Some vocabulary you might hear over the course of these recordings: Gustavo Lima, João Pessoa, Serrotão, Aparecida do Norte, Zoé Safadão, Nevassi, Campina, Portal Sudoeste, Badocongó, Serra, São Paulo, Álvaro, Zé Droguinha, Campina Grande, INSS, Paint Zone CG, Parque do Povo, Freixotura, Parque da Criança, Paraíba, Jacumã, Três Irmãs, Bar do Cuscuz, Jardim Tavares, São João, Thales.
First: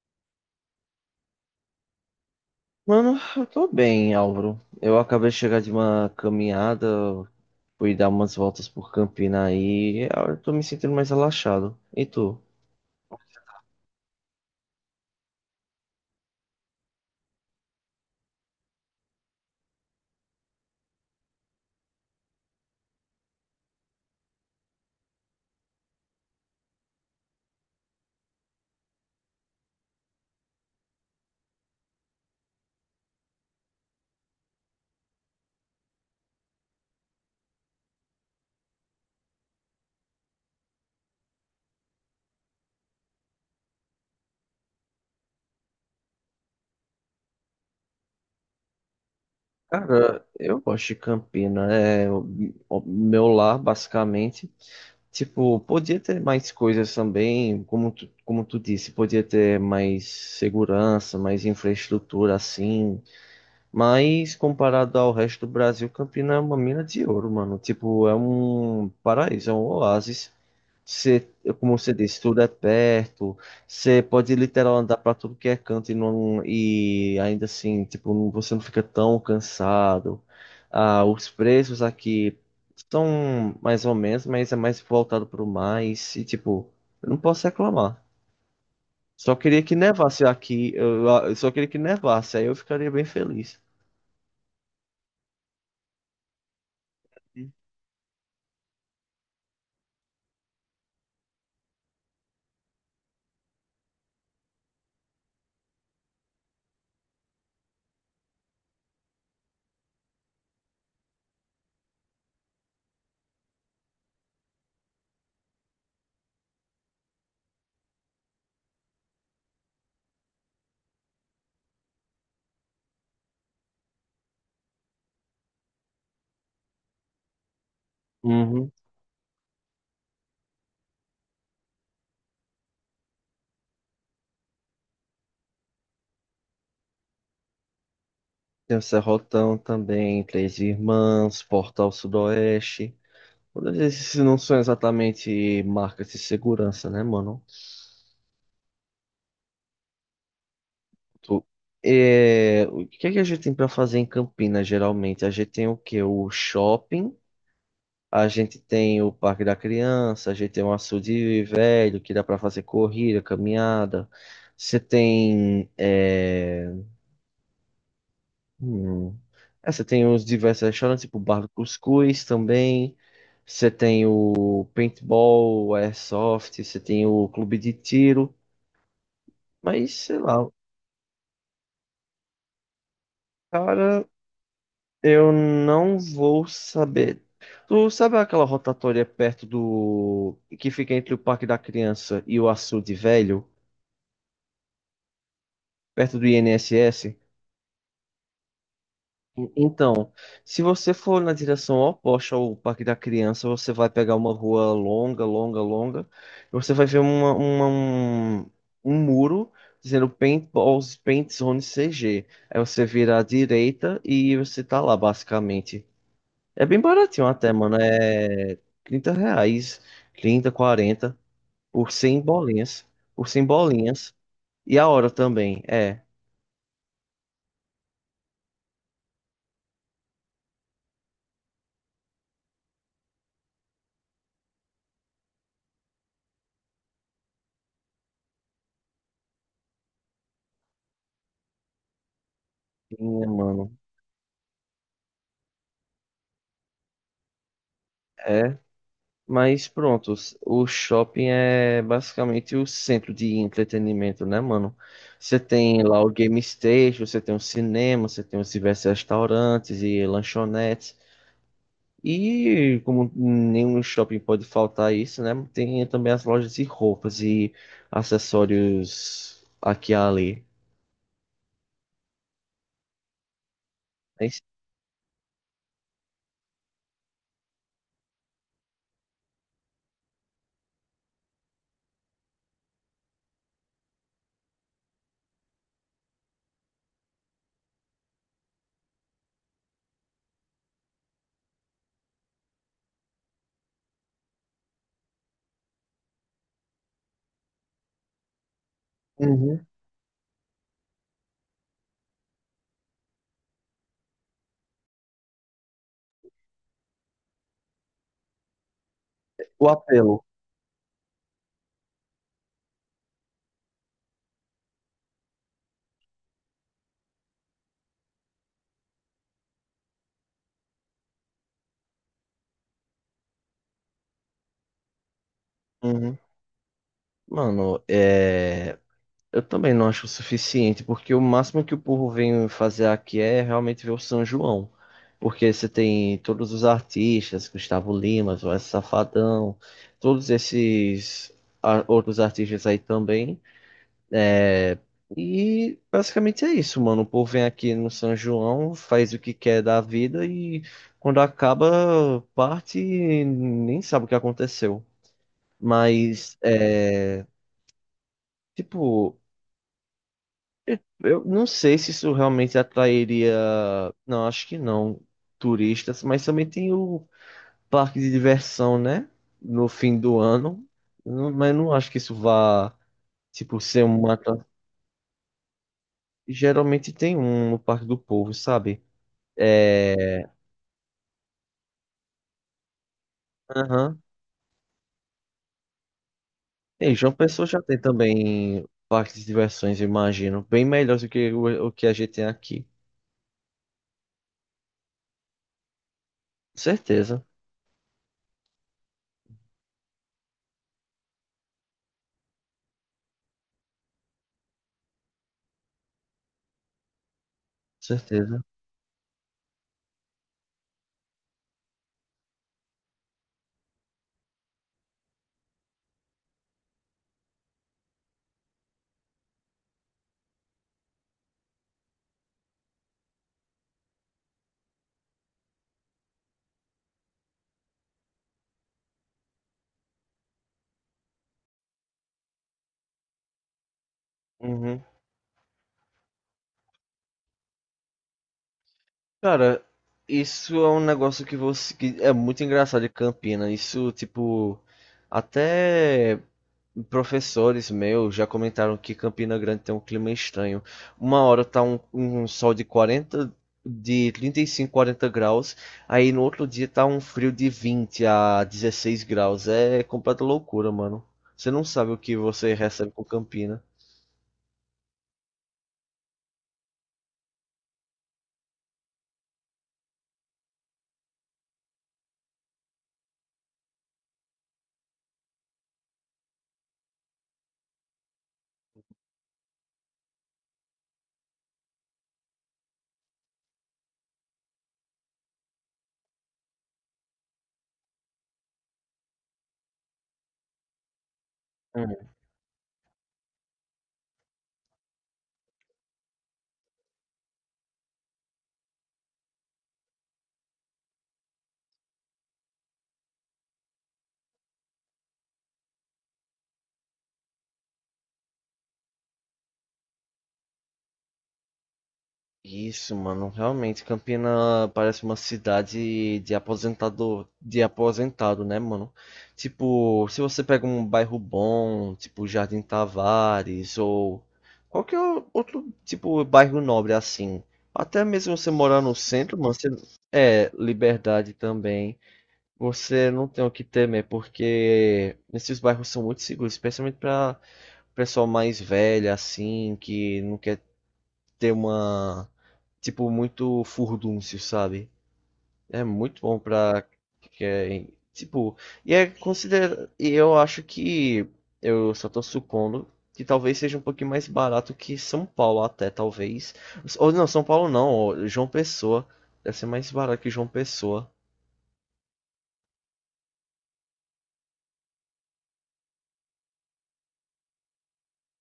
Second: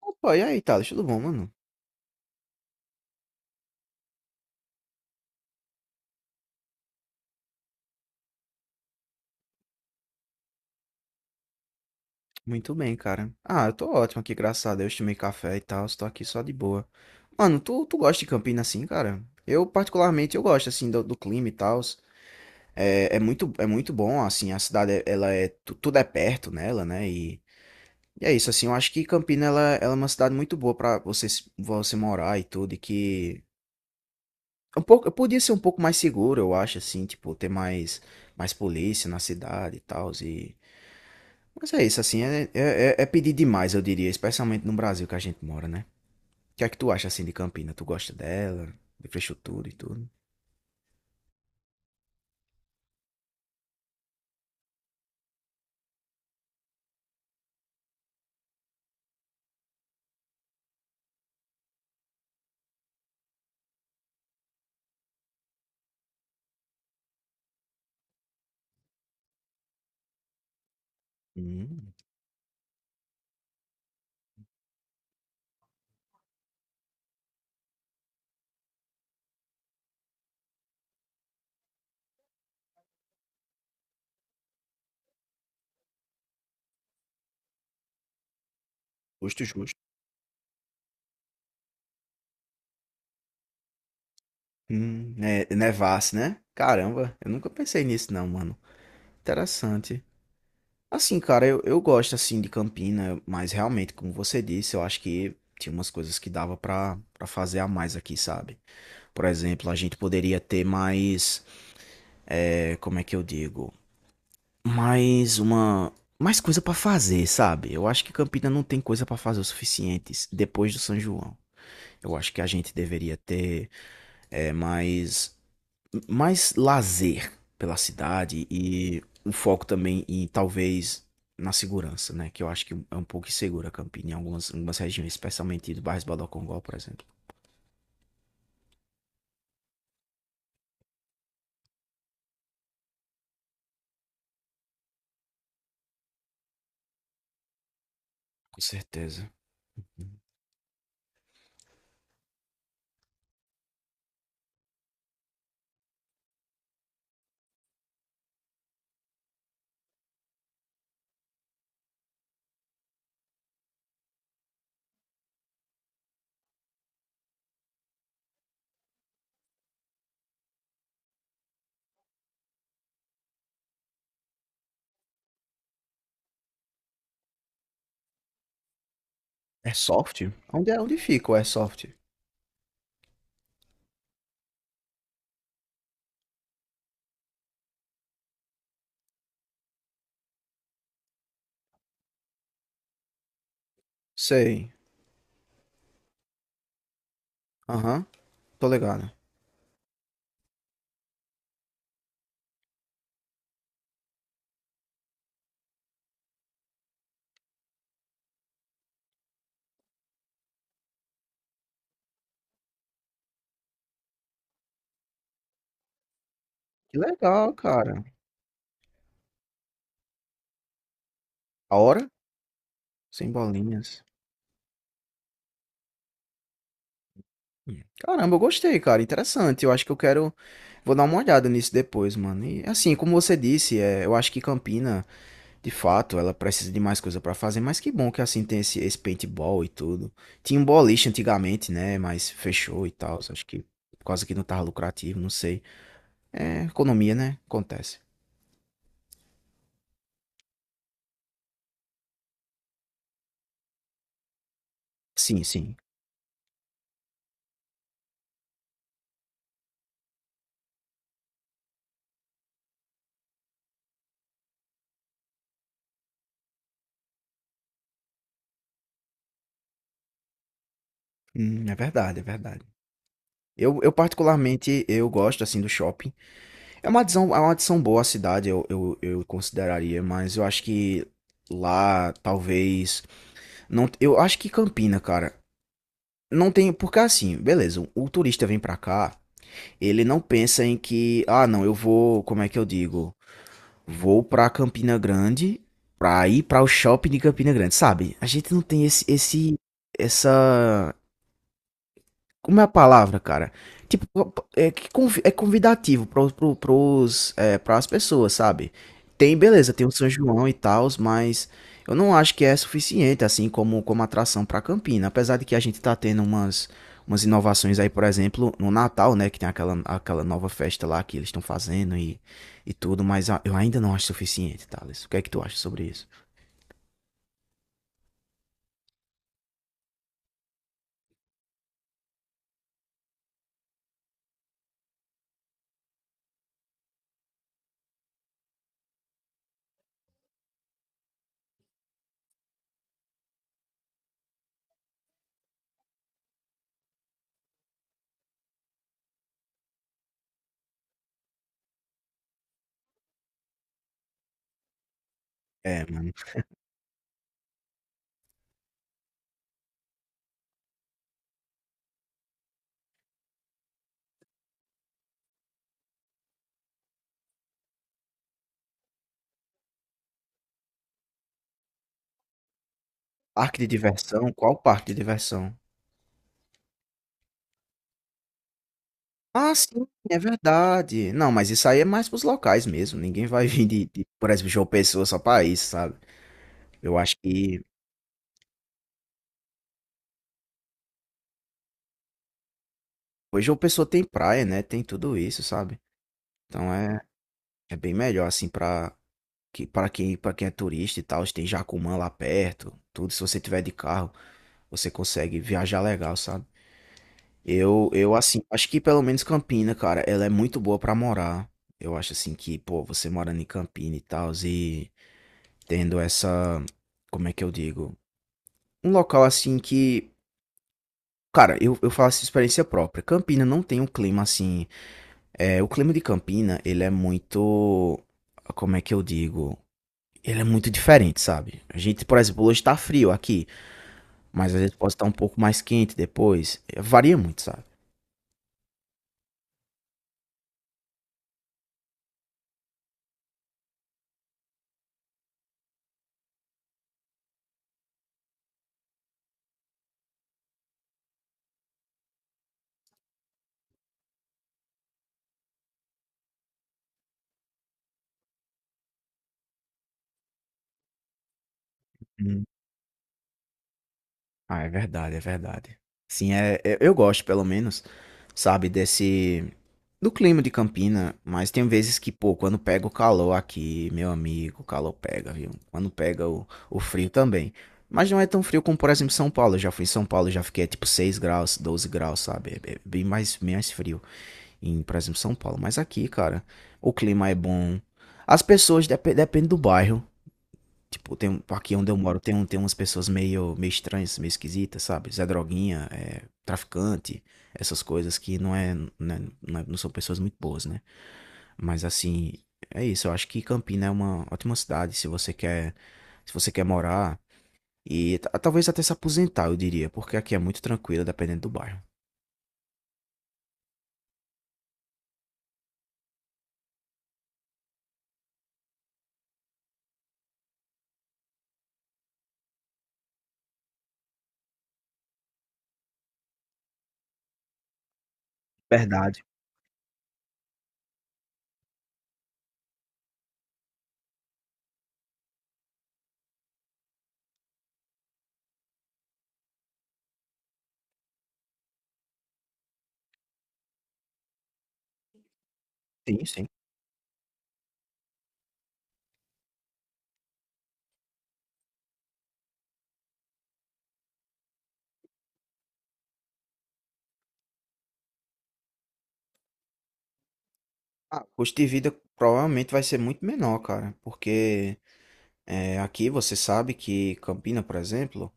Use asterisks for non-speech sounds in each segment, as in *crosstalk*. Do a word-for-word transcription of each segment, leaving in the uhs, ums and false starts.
Opa, e aí, Thales? Tudo bom, mano? Mano, eu tô bem, Álvaro. Eu acabei de chegar de uma caminhada, fui dar umas voltas por Campina aí, eu tô me sentindo mais relaxado. E tu? Muito bem, cara. Ah, eu tô ótimo aqui, graças a Deus. Tomei café e tal, estou aqui só de boa. Mano, tu, tu gosta de Campina assim, cara? Eu, particularmente, eu gosto, assim, do, do clima e tal. É, é muito, é muito bom, assim, a cidade, é- ela é... tu- Tudo é perto nela, né? E, e é isso, assim, eu acho que Campina, ela, ela é uma cidade muito boa pra você, se- você morar e tudo, e que... Um pouco, eu podia ser um pouco mais seguro, eu acho, assim, tipo, ter mais, mais polícia na cidade e tal. Mas é isso, assim, é, é, é é pedir demais, eu diria, especialmente no Brasil que a gente mora, né? O que é que tu acha, assim, de Campina? Tu gosta dela, de Freixotura e tudo? Cara, eu gosto de Campina, é o o meu lar, basicamente. Tipo, podia ter mais coisas também, como tu, como tu disse, podia ter mais segurança, mais infraestrutura assim, mas comparado ao resto do Brasil, Campina é uma mina de ouro, mano. Tipo, é um paraíso, é um oásis. Você, como você Hum, disse, tudo é perto. Você pode literal andar pra tudo que é canto e, não, e ainda assim, tipo, não- você não fica tão cansado. Ah, os preços aqui são mais ou menos, mas é mais voltado pro mais. E tipo, eu não posso reclamar. Só Justo, queria justo. que nevasse aqui. Eu, eu só queria que nevasse, aí eu ficaria bem feliz. Hum, é, Nevassi, né? Caramba, eu nunca pensei nisso não, mano. Interessante. Assim, cara, eu, eu gosto, assim, de Campina, mas realmente, como você disse, eu acho que tinha umas coisas que dava pra, pra fazer a mais aqui, sabe? Por exemplo, a gente poderia ter mais, é, como é que eu digo? Mais uma. Mais coisa pra fazer, sabe? Eu acho que Campina não tem coisa pra fazer o suficiente depois do São João. Eu acho que a gente deveria ter é, mais. Mais lazer pela cidade Uhum. e um foco também em talvez na segurança, né? Que eu acho que é um pouco insegura Campina em algumas, em algumas regiões, especialmente do bairro Badocongó, por exemplo. Tem o Serrotão também, Três Irmãs, Portal Sudoeste. Todos esses não são exatamente marcas de segurança, né, mano? Com certeza. Tu- é, o que é que a gente tem pra fazer em Campinas, geralmente? A gente tem o quê? O shopping, a gente tem o Parque da Criança, a gente tem um açude velho que dá pra fazer corrida, caminhada. Você tem. é, Hum. É, você tem os diversos restaurantes, tipo o Bar do Cuscuz também. Você tem o paintball, o airsoft, você tem o clube de tiro. Mas, sei Airsoft? lá, Onde é? Onde fica o Airsoft? cara, eu não vou saber. Tu sabe aquela rotatória perto do que fica entre o Parque da Criança e o Açude Velho? Sei. Perto do I N S S? Aham, tô ligado. Então, se você for na direção oposta ao Parque da Criança, você vai pegar uma rua longa, longa, longa, e você vai ver uma, uma- um, um muro dizendo Paintballs, Paint Zone C G. Aí você vira à direita e você tá lá, basicamente. É bem Que baratinho até, legal, mano. cara. É trinta reais, trinta, quarenta A por hora? cem bolinhas. Por Sem cem bolinhas. bolinhas. E a hora também, é. Hum. Caramba, eu gostei, cara. Interessante. Eu acho que eu quero. Vou dar uma olhada nisso depois, mano. E assim, como você disse, é, eu acho que Campina, de fato, ela precisa de mais coisa pra fazer. Mas que bom que assim tem esse, esse paintball e tudo. Tinha um boliche antigamente, né? Mas fechou e tal. Minha, Acho que mano. por causa que não tava lucrativo, não sei. É, economia, né? Acontece. é Mas pronto, s- o shopping é basicamente o centro de entretenimento, né, mano? Você Sim, sim. tem lá o game station, você tem o cinema, você tem os diversos restaurantes e lanchonetes. E como nenhum shopping pode faltar isso, né? Tem também as lojas de roupas e acessórios aqui e ali. Hum, é verdade, é verdade. Eu, eu É isso. particularmente, eu gosto assim do shopping. É uma adição, é uma adição boa à cidade, eu, eu, eu consideraria, mas eu acho que lá, talvez. Não. Eu acho que Campina, cara. Não tem. Porque assim, beleza, o turista vem pra cá, ele não pensa em que. Ah, não, eu vou. Como é que eu digo? Vou pra Campina Grande pra ir pra o shopping de Campina Grande, sabe? A gente não tem esse, esse, Uhum. essa, Como é a palavra, cara? Tipo, é, que convi- é convidativo pro, pro, pros, é, pras pessoas, sabe? Tem, O beleza, tem o São apelo. João e tal, mas eu não acho que é suficiente, assim, como, como atração pra Campina. Apesar de que a gente tá tendo umas, umas inovações aí, por exemplo, no Natal, né? Que tem aquela, aquela nova festa lá que eles estão fazendo e, e tudo, mas a- eu ainda não acho suficiente, Thales. O que é que tu acha sobre isso? Uhum. Mano, é... Eu também não acho o suficiente, porque o máximo que o povo vem fazer aqui é realmente ver o São João. Porque você tem todos os artistas, Gustavo Lima, Zoé Safadão, todos esses a- outros artistas aí também. E basicamente é isso, mano. O povo vem aqui no São João, faz o que quer da vida e quando acaba, parte e nem sabe o que aconteceu. É, mano. Mas, é, tipo. Eu não sei se isso realmente atrairia. Não, acho que não. Turistas, mas também tem o parque de diversão, né? No fim do ano. Eu não- mas não acho que isso vá, tipo, Parque de ser uma. diversão? atra- Qual parque de diversão? geralmente tem um no Parque do Povo, sabe? Ah, sim, é É. verdade. Não, mas isso aí é mais pros locais mesmo. Ninguém vai *laughs* vir de, Aham. de, por exemplo, João Pessoa só pra isso, sabe? E Eu João acho Pessoa já que. tem também parques de diversões, eu imagino. Bem melhores do que o, o que a gente tem aqui. Pois João Pessoa tem praia, né? Tem tudo isso, sabe? Então é, Certeza, é bem melhor, assim, pra, que, pra, quem, pra quem é turista e tal. Tem Jacumã lá perto, tudo. Se você tiver de carro, você consegue viajar legal, sabe? Eu, eu, certeza. assim, acho que pelo menos Campina, cara, ela é muito boa pra morar. Eu acho, assim, que, pô, você morando em Campina e tal, e tendo essa. Como é que eu digo? Um local assim que. Cara, eu, eu falo faço experiência própria. Campina não tem um clima assim. É, o clima de Campina, ele é muito. Como é que eu digo? Ele é muito diferente, sabe? A gente, por exemplo, hoje tá frio aqui, mas às vezes Uhum. pode estar um pouco mais quente depois. É, varia muito, sabe? Cara, isso é um negócio que você que é muito engraçado de Campina. Isso, tipo, até professores meus já comentaram que Campina Grande tem um clima estranho. Uma hora tá um, um sol de quarenta, de trinta e cinco, quarenta graus, aí no outro dia tá um frio de vinte a dezesseis graus. É completa loucura, mano. Você não sabe o que Hum. você recebe com Campina. Ah, é verdade, é verdade. Sim, é, é- eu gosto, pelo menos, sabe, desse. Do clima de Campina, mas tem vezes que, pô, quando pega o calor aqui, meu amigo, o calor pega, viu? Quando pega o, o frio também. Mas não é tão frio como, por exemplo, São Paulo. Eu já fui em São Paulo, já fiquei tipo seis graus, doze graus, sabe? É é bem mais, bem mais frio em, por exemplo, São Paulo. Mas aqui, cara, o clima é bom. As pessoas, dep depende do bairro. Tipo, tem, um, aqui onde eu moro tem, um- tem umas pessoas meio, meio estranhas, meio esquisitas, sabe? Zé Droguinha, é, traficante, essas coisas que não é, não é- não é- não são pessoas muito boas, né? Mas assim, é isso. Eu acho que Campina é uma ótima cidade se você quer, se você quer morar e ta- talvez até se aposentar, eu diria, porque aqui é muito tranquilo, dependendo do bairro. Isso, mano, realmente Campina parece uma cidade de aposentador, de aposentado, né, mano? Tipo, se você pega um bairro bom, tipo Jardim Tavares ou qualquer outro tipo bairro nobre assim, até mesmo você morar no Verdade. centro, mano, você é liberdade também. Você não tem o que temer porque esses bairros são muito seguros, especialmente para pessoal mais velho assim, que não quer ter uma. Tipo, muito furdúncio, sabe? É muito Sim, bom sim. pra. quem- tipo, e é considera. E eu acho que. Eu só tô supondo que talvez seja um pouquinho mais barato que São Paulo, até, talvez. Ou não, São Paulo não, ó, João Pessoa. Deve ser mais barato que João Pessoa. Ah, o custo de vida provavelmente vai ser muito menor, cara, porque é, aqui você sabe que Campina, por exemplo.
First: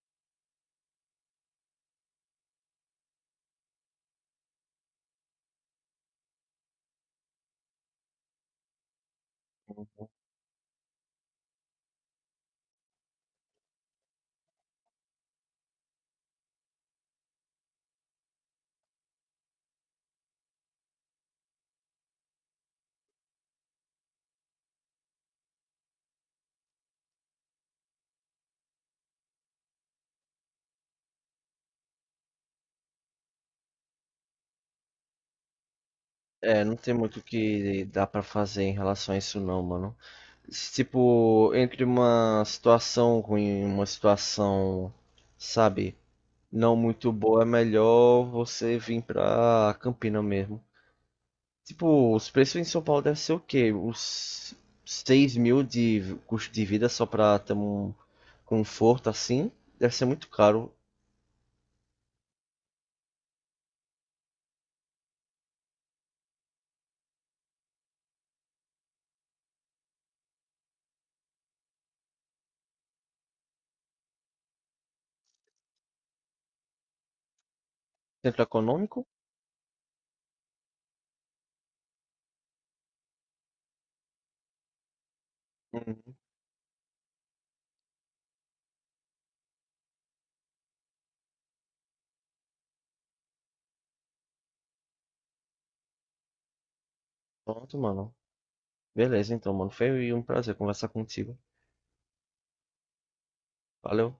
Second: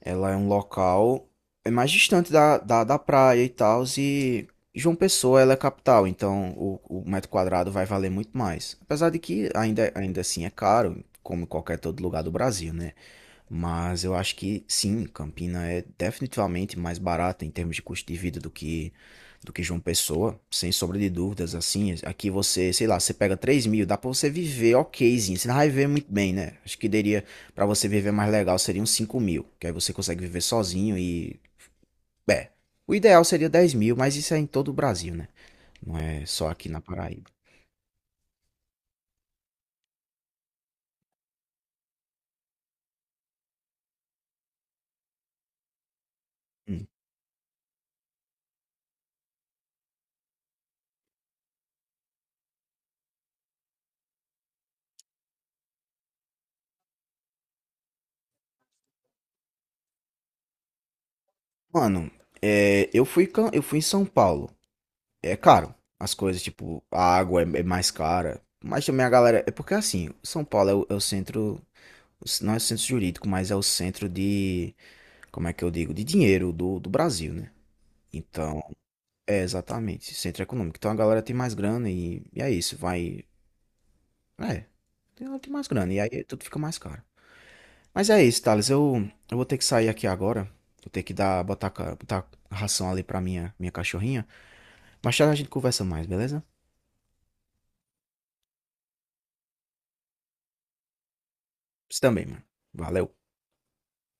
Ela é um local, é mais distante da, da, da praia e tal, e João Pessoa ela é capital, então o, o metro quadrado vai valer muito mais. Apesar de que ainda, ainda assim é caro, como em qualquer todo lugar do Brasil, né? Mas eu acho que sim, Campina é definitivamente mais barata em termos de custo de vida do que do que João Pessoa, sem sombra de dúvidas. Assim, aqui você, sei lá, você pega três mil, dá pra você viver okzinho, você não vai viver muito bem, né? Acho que daria, pra você viver mais legal, seriam cinco mil, que aí você consegue viver sozinho e, é, o ideal seria dez mil, mas isso é em todo o Brasil, né? Não é só É, aqui não na tem muito o Paraíba. que dá pra fazer em relação a isso não, mano. Tipo, entre uma situação ruim e uma situação, sabe, não Hum. muito boa, é melhor você vir pra Campina mesmo. Tipo, os preços em São Paulo devem ser o quê? Uns seis mil de custo de vida só pra ter um conforto assim? Deve ser muito caro. Mano, é, eu fui, cam- eu fui em São Paulo, é caro. As coisas, tipo, a água é, é mais cara. Mas também a galera. É porque assim, São Paulo é o, é o centro. Não é o centro jurídico, mas é o centro de. Como é que eu digo? De dinheiro do, do Brasil, né? Centro Então, econômico? é exatamente, centro econômico. Então a galera tem mais grana e, e é isso, vai. É, ela tem mais grana e Uhum. aí tudo fica mais caro. Mas é isso, Thales. Eu, eu vou ter que sair aqui agora. Vou ter que dar, botar, ca- botar ração ali pra minha, minha cachorrinha. Mas já a gente conversa mais, beleza? Pronto, mano. Beleza, então, mano. Foi um prazer conversar contigo. Você também, mano. Valeu. Valeu.